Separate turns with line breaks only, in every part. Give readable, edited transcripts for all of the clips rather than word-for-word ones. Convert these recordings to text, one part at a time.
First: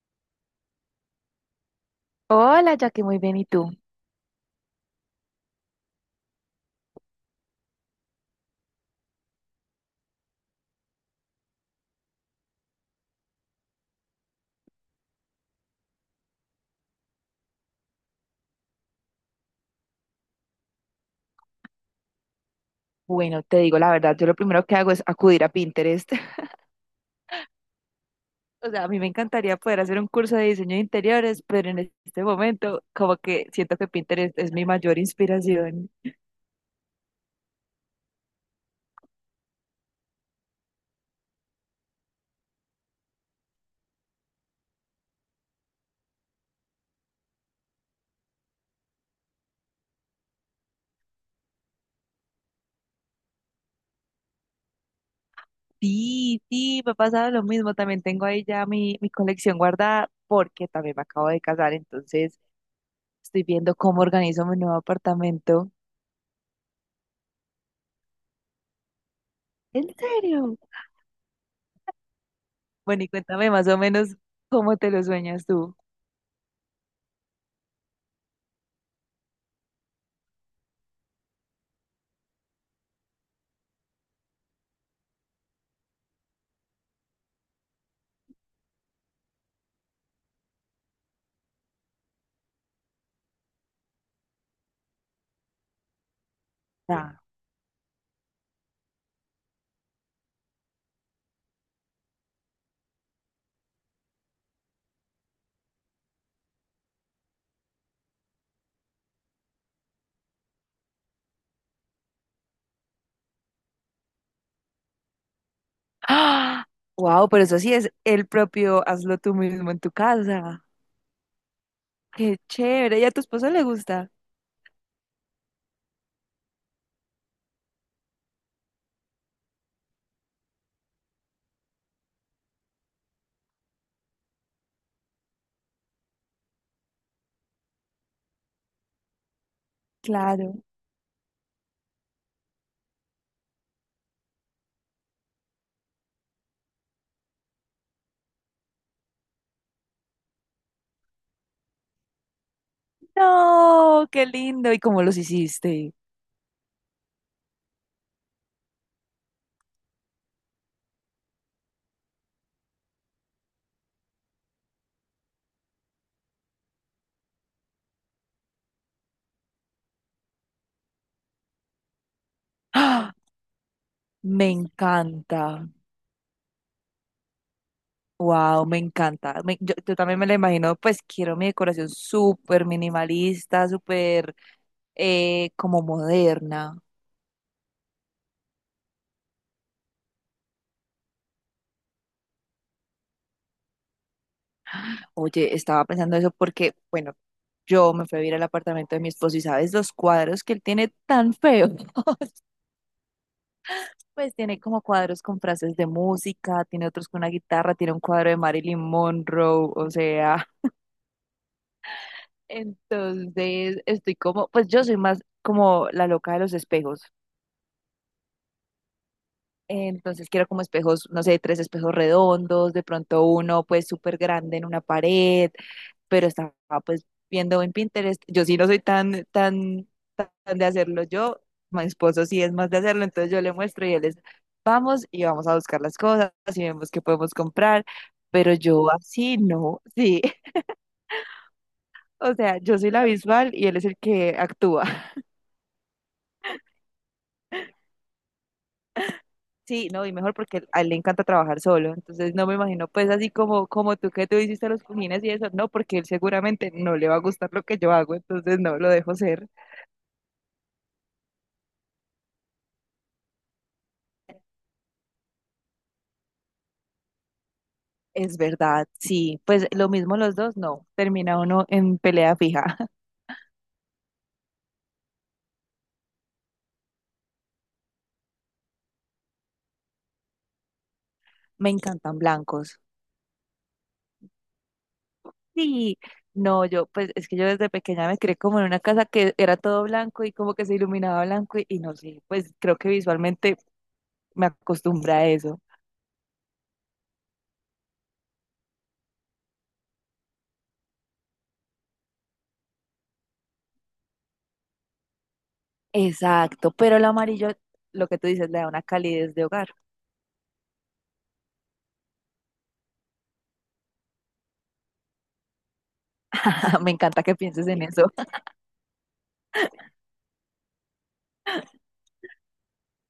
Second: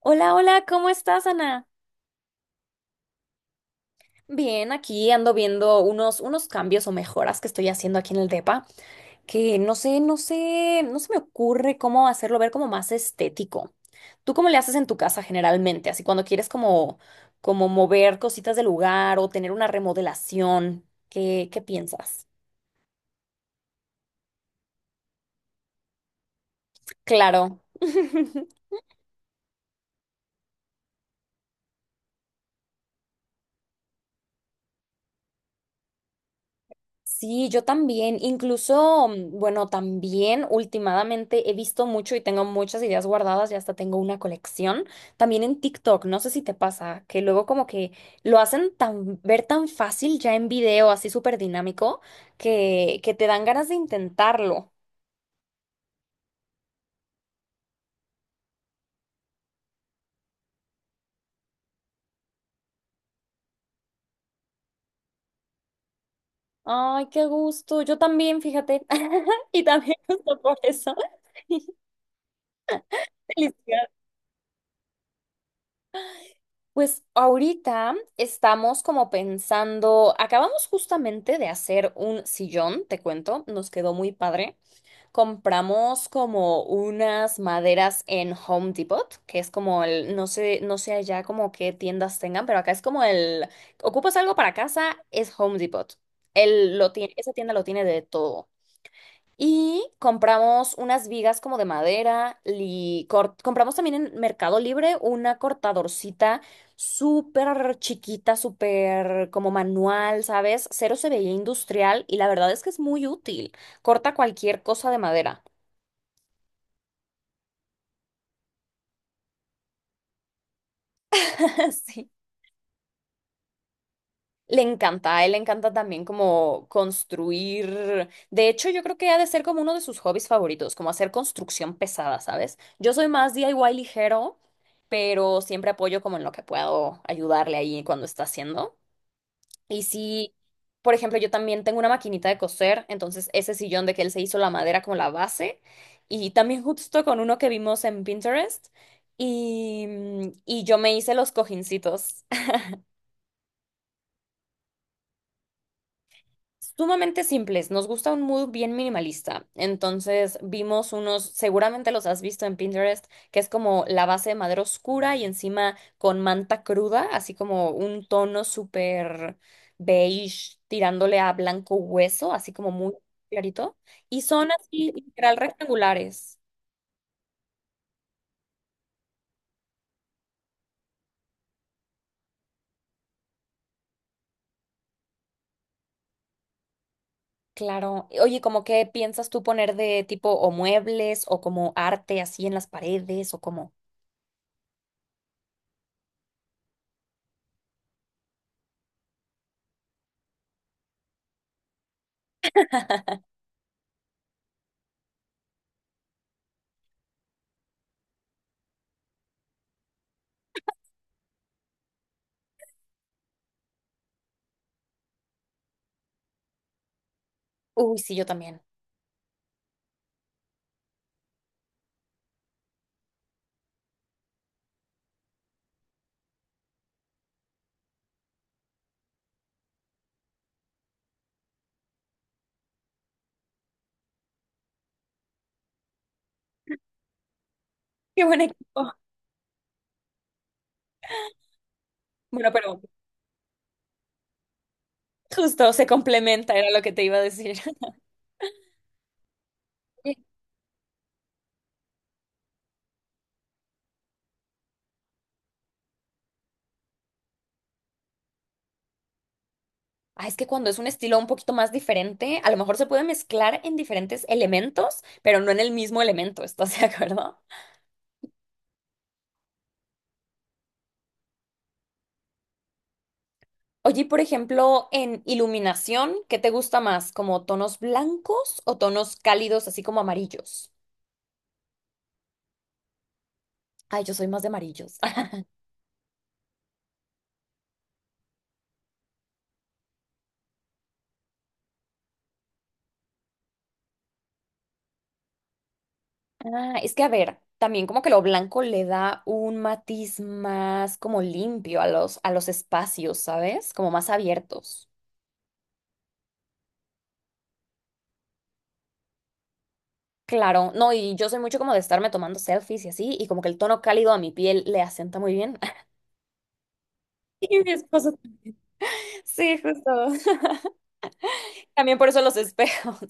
Hola, hola, ¿cómo estás, Ana?
Hola, Jackie, muy bien, ¿y tú?
Bien, aquí ando viendo unos cambios o mejoras que estoy haciendo aquí en el depa, que no sé, no se me ocurre cómo hacerlo ver como más estético. ¿Tú cómo le haces en tu casa generalmente? Así cuando quieres como, como mover cositas del lugar o tener una remodelación, ¿qué piensas?
Bueno, te digo la verdad, yo lo primero que hago es acudir a Pinterest.
Claro.
O sea, a mí me encantaría poder hacer un curso de diseño de interiores, pero en este momento como que siento que Pinterest es mi mayor inspiración.
Sí, yo también. Incluso, bueno, también últimamente he visto mucho y tengo muchas ideas guardadas y hasta tengo una colección. También en TikTok, no sé si te pasa, que luego como que lo hacen tan, ver tan fácil ya en video, así súper dinámico, que te dan ganas de intentarlo.
Sí, sí, me ha pasado lo mismo. También tengo ahí ya mi colección guardada porque también me acabo de casar, entonces estoy viendo cómo organizo mi nuevo apartamento.
Ay, qué gusto. Yo también, fíjate. Y
¿En
también justo
serio?
por eso.
Bueno, y cuéntame más o
Felicidades.
menos cómo te lo sueñas tú.
Pues ahorita estamos como pensando, acabamos justamente de hacer un sillón, te cuento, nos quedó muy padre. Compramos como unas maderas en Home Depot, que es como el, no sé allá como qué tiendas tengan, pero acá es como el, ocupas algo para casa, es Home Depot. Él lo tiene,
Ah.
esa tienda lo tiene de todo. Y compramos unas vigas como de madera y compramos también en Mercado Libre una cortadorcita súper chiquita, súper como manual, ¿sabes? Cero se veía industrial y la verdad es que es muy útil. Corta cualquier cosa de madera.
¡Ah! Wow, pero eso sí es el propio hazlo tú mismo en tu casa.
Sí.
Qué chévere. ¿Y a tu esposo le gusta?
Le encanta, a él le encanta también como construir. De hecho, yo creo que ha de ser como uno de sus hobbies favoritos, como hacer construcción pesada, ¿sabes? Yo soy más DIY ligero, pero siempre apoyo como en lo que puedo ayudarle ahí cuando está haciendo. Y sí,
Claro.
por ejemplo, yo también tengo una maquinita de coser, entonces ese sillón de que él se hizo la madera como la base, y también justo con uno que vimos en Pinterest, y, y yo me hice los cojincitos.
No, qué lindo. ¿Y cómo los hiciste?
Sumamente simples, nos gusta un mood bien minimalista. Entonces vimos unos, seguramente los has visto en Pinterest, que es como la base de madera oscura y encima con manta cruda, así como un tono súper beige tirándole a blanco hueso, así como muy
¡Ah!
clarito. Y son
Me
así literal
encanta.
rectangulares.
Wow, me encanta. Yo también me lo imagino, pues quiero mi decoración súper minimalista, súper como moderna.
Claro. Oye, ¿cómo qué piensas tú poner de tipo o muebles o como arte así en las paredes o como...
Oye, estaba pensando eso porque, bueno, yo me fui a vivir al apartamento de mi esposo y sabes los cuadros que él tiene tan feos. Pues tiene como cuadros con frases de música, tiene otros con una guitarra, tiene un cuadro de Marilyn Monroe, o sea, entonces estoy como, pues yo soy más como la loca de los espejos.
Uy, sí, yo también.
Entonces quiero como espejos, no sé, tres espejos redondos, de pronto uno pues súper grande en una pared, pero estaba pues viendo en Pinterest. Yo sí no soy tan de hacerlo yo, mi esposo sí es más de hacerlo, entonces yo le muestro y él es, vamos y vamos a buscar las cosas y vemos qué podemos comprar,
Qué buen
pero yo
equipo.
así no, sí. O
Bueno,
sea, yo
pero
soy la visual y él es el que actúa.
justo, se complementa, era lo que te iba a decir.
Sí, no, y mejor porque a él le encanta trabajar solo. Entonces no me imagino pues así como, como tú que tú hiciste los cojines y eso, no, porque él seguramente no le va a gustar lo que yo hago, entonces no, lo dejo ser.
Ah, es que cuando es un estilo un poquito más diferente, a lo mejor se puede mezclar en diferentes elementos, pero no en el mismo elemento, ¿estás de acuerdo?
Es verdad, sí. Pues lo mismo los dos, no. Termina uno en pelea fija.
Oye, y por ejemplo, en iluminación, ¿qué te gusta más? ¿Como tonos blancos o tonos cálidos, así como amarillos?
Me encantan blancos.
Ay, yo soy más de amarillos.
Sí. No, yo, pues es que yo desde pequeña me creé como en una casa que era todo blanco y como que se iluminaba blanco y no sé, pues creo que visualmente me acostumbré a eso.
Ah, es que a ver, también como que lo blanco le da un matiz más como limpio a los espacios, ¿sabes? Como más abiertos.
Exacto, pero el amarillo, lo que tú dices, le da una calidez de hogar.
Claro, no, y yo soy mucho como de estarme tomando selfies y así, y como que el tono cálido a mi piel le asienta muy bien.
Me encanta que
Y
pienses
mi
en eso.
esposo, sí, justo. También por eso los espejos.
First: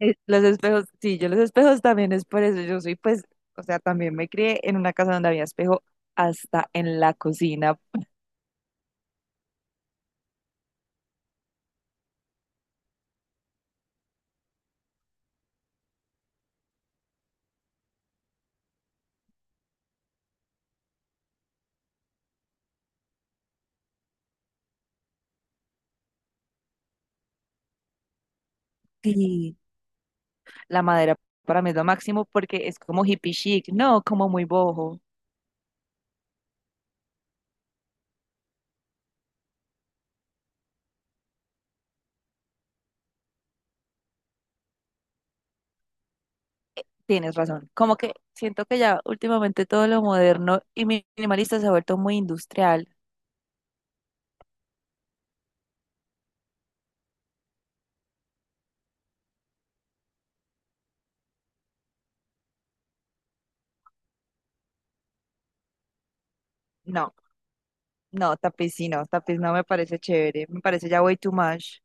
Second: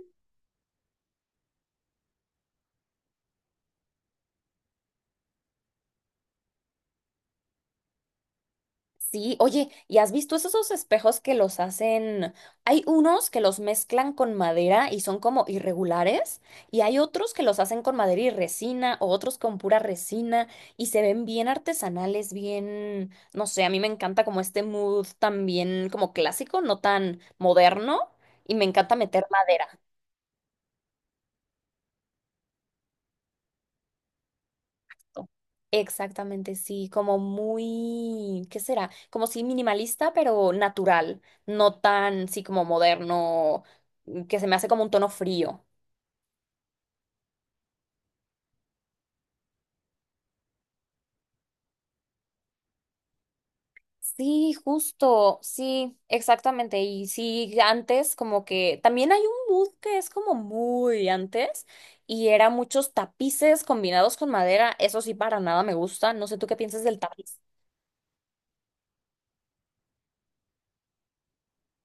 Los espejos, sí, yo los espejos también es por eso. Yo soy, pues, o sea, también me crié en una casa donde había espejo hasta en la cocina.
Sí, oye, ¿y has visto esos espejos que los hacen? Hay unos que los mezclan con madera y son como irregulares, y hay otros que los hacen con madera y resina, o otros con pura resina, y se ven bien artesanales, bien, no sé, a mí me encanta como este mood también como clásico, no tan moderno, y me encanta meter
Sí,
madera.
la madera para mí es lo máximo porque es como hippie chic, no como muy bojo.
Exactamente, sí, como muy, ¿qué será? Como sí minimalista, pero natural, no tan, sí, como moderno, que se me hace como un tono frío.
Tienes razón. Como que siento que ya últimamente todo lo moderno y minimalista se ha vuelto muy industrial.
Sí, justo, sí, exactamente. Y sí, antes como que también hay un mood que es como muy antes y era muchos tapices combinados con madera. Eso sí, para nada me gusta. No sé tú qué piensas del
No,
tapiz.
no, tapiz sí, no, tapiz no me parece chévere, me parece ya way too much.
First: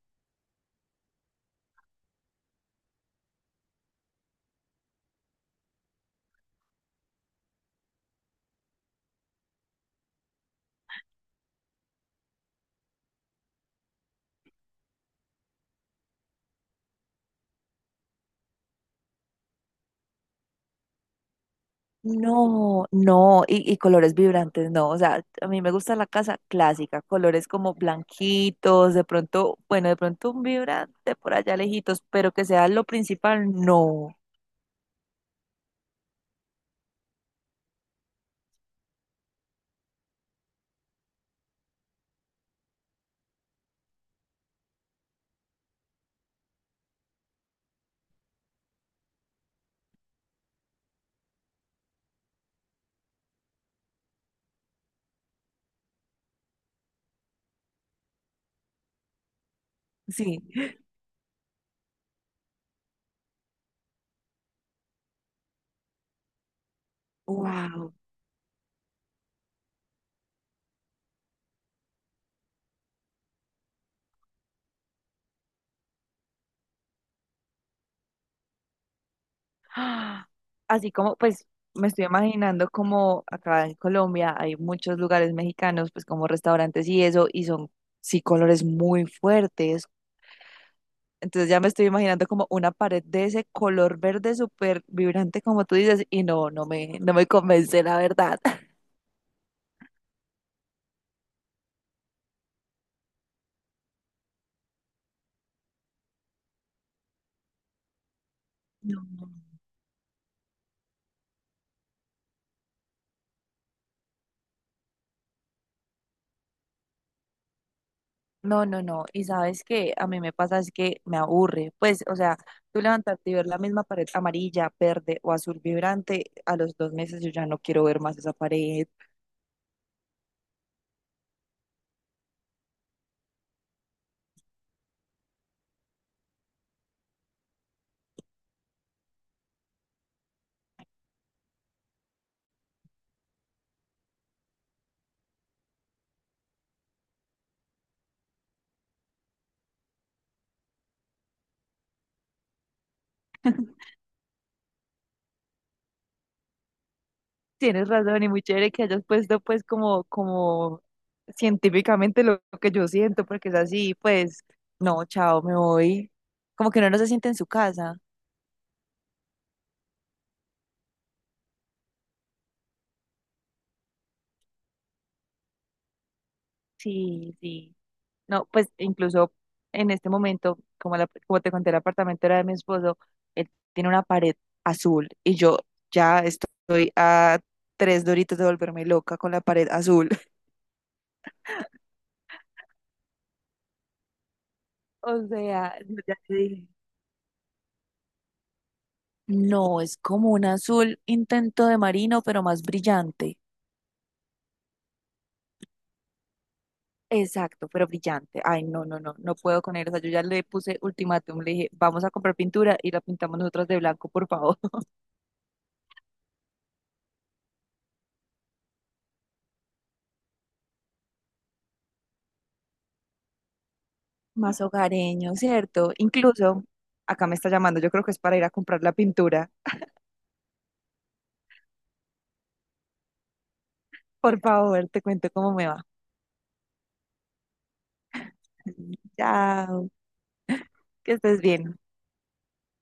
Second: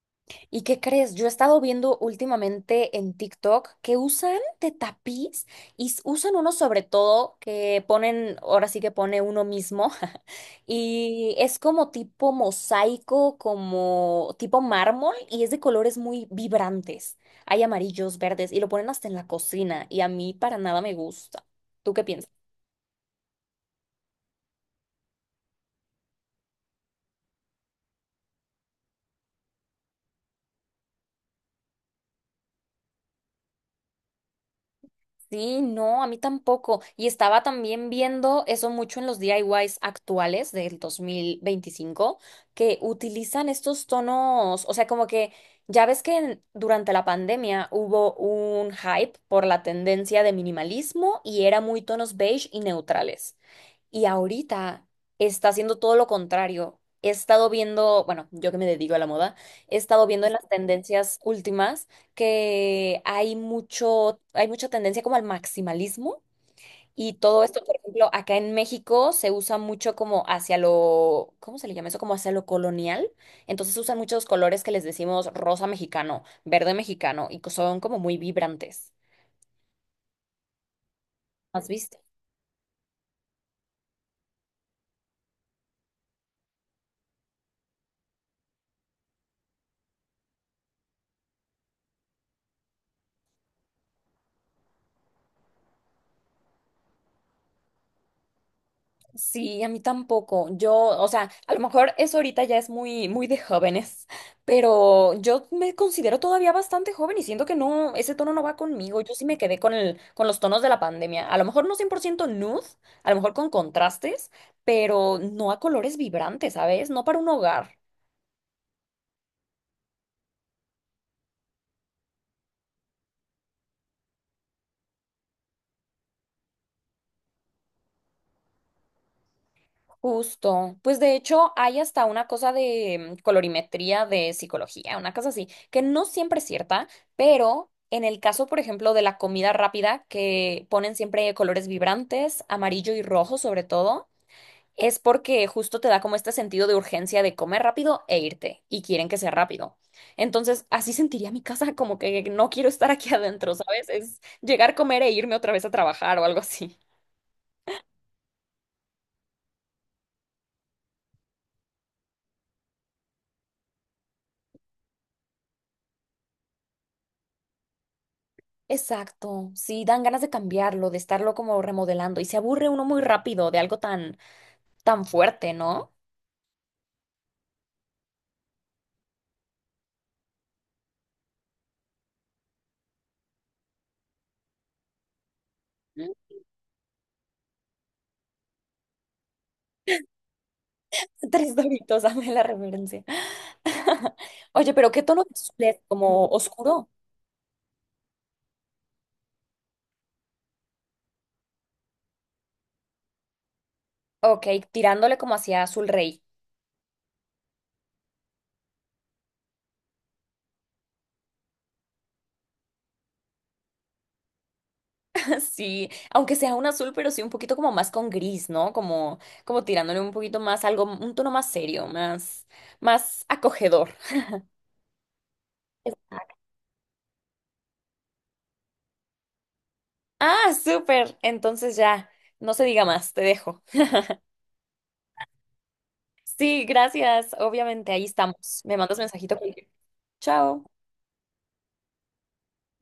¿Y qué crees? Yo he estado viendo últimamente en TikTok que usan de tapiz y usan uno sobre todo que ponen, ahora sí que pone uno mismo, y es como tipo mosaico, como tipo mármol y es de colores muy vibrantes. Hay amarillos, verdes y lo ponen hasta en la cocina y a mí para nada me gusta. ¿Tú qué piensas?
No, no, y colores vibrantes, no. O sea, a mí me gusta la casa clásica, colores como blanquitos, de pronto, bueno, de pronto un vibrante por allá lejitos, pero que sea lo principal, no.
Sí, no, a mí tampoco. Y estaba también viendo eso mucho en los DIYs actuales del 2025, que utilizan estos tonos, o sea, como que ya ves que durante la pandemia hubo un hype por la tendencia de minimalismo y era muy tonos beige y neutrales. Y ahorita está haciendo todo lo contrario. He estado viendo, bueno, yo que me dedico a la moda, he estado viendo en
Sí.
las tendencias últimas que hay mucha tendencia como al maximalismo y todo esto, por
Wow.
ejemplo, acá en México se usa mucho como hacia lo, ¿cómo se le llama eso? Como hacia lo colonial. Entonces usan muchos colores que les decimos rosa mexicano, verde mexicano y que son como muy vibrantes.
¡Ah! Así como, pues,
¿Has
me
visto?
estoy imaginando como acá en Colombia hay muchos lugares mexicanos, pues como restaurantes y eso, y son, sí, colores muy fuertes. Entonces ya me estoy imaginando como una pared de ese color verde súper vibrante, como tú dices, y no, no me convence, la verdad.
Sí, a mí tampoco. Yo, o sea, a lo mejor eso ahorita ya es muy de jóvenes, pero yo me considero todavía bastante joven y siento que no, ese tono no va conmigo. Yo sí
No,
me quedé con el, con los tonos de la pandemia. A lo mejor no 100% nude, a lo mejor con contrastes, pero no a colores vibrantes, ¿sabes? No para un hogar.
no, no, no. Y sabes que a mí me pasa es que me aburre. Pues, o sea, tú levantarte y ver la misma pared amarilla, verde o azul vibrante, a los dos meses yo ya no quiero ver más esa pared.
Justo. Pues de hecho hay hasta una cosa de colorimetría de psicología, una cosa así, que no siempre es cierta, pero en el caso, por ejemplo, de la comida rápida, que ponen siempre colores vibrantes, amarillo y rojo sobre todo, es porque justo te da como este sentido de urgencia de comer rápido e irte, y quieren que sea rápido. Entonces, así sentiría mi casa, como que no quiero estar aquí adentro, ¿sabes? Es llegar, comer e irme otra vez a trabajar o algo así.
Tienes razón y muy chévere que hayas puesto pues como, como científicamente lo que yo siento, porque es así, pues, no, chao, me voy. Como que uno no se siente en su casa.
Exacto, sí, dan ganas de cambiarlo, de estarlo como remodelando y se aburre uno muy rápido de algo tan, tan fuerte, ¿no?
Sí, sí. No, pues incluso en este momento, como, como te conté, el apartamento era de mi esposo, él tiene una pared azul y yo
Mm.
ya estoy a tres doritos de volverme loca con la pared azul.
Tres doritos, dame la referencia. Oye, pero ¿qué
O
tono de azul
sea,
es?
yo ya
¿Como
te dije.
oscuro?
No, es como un azul intento de marino, pero más brillante.
Ok, tirándole como hacia azul rey.
Exacto, pero brillante. Ay, no, no, no, no puedo con él. O sea, yo ya le puse ultimátum, le dije, vamos a comprar pintura y la pintamos nosotras de blanco, por favor.
Sí, aunque sea un azul, pero sí un poquito como más con gris, ¿no? Como, como tirándole un poquito más, algo, un tono más serio, más, más acogedor.
Más hogareño, ¿cierto?
Exacto.
Incluso, acá me está llamando, yo creo que es para ir a comprar la pintura.
Ah, súper. Entonces ya, no se diga más, te dejo.
Por favor, te cuento cómo me va.
Sí, gracias. Obviamente, ahí estamos. Me mandas mensajito. Cualquier-
Chao,
Chao.
que estés bien.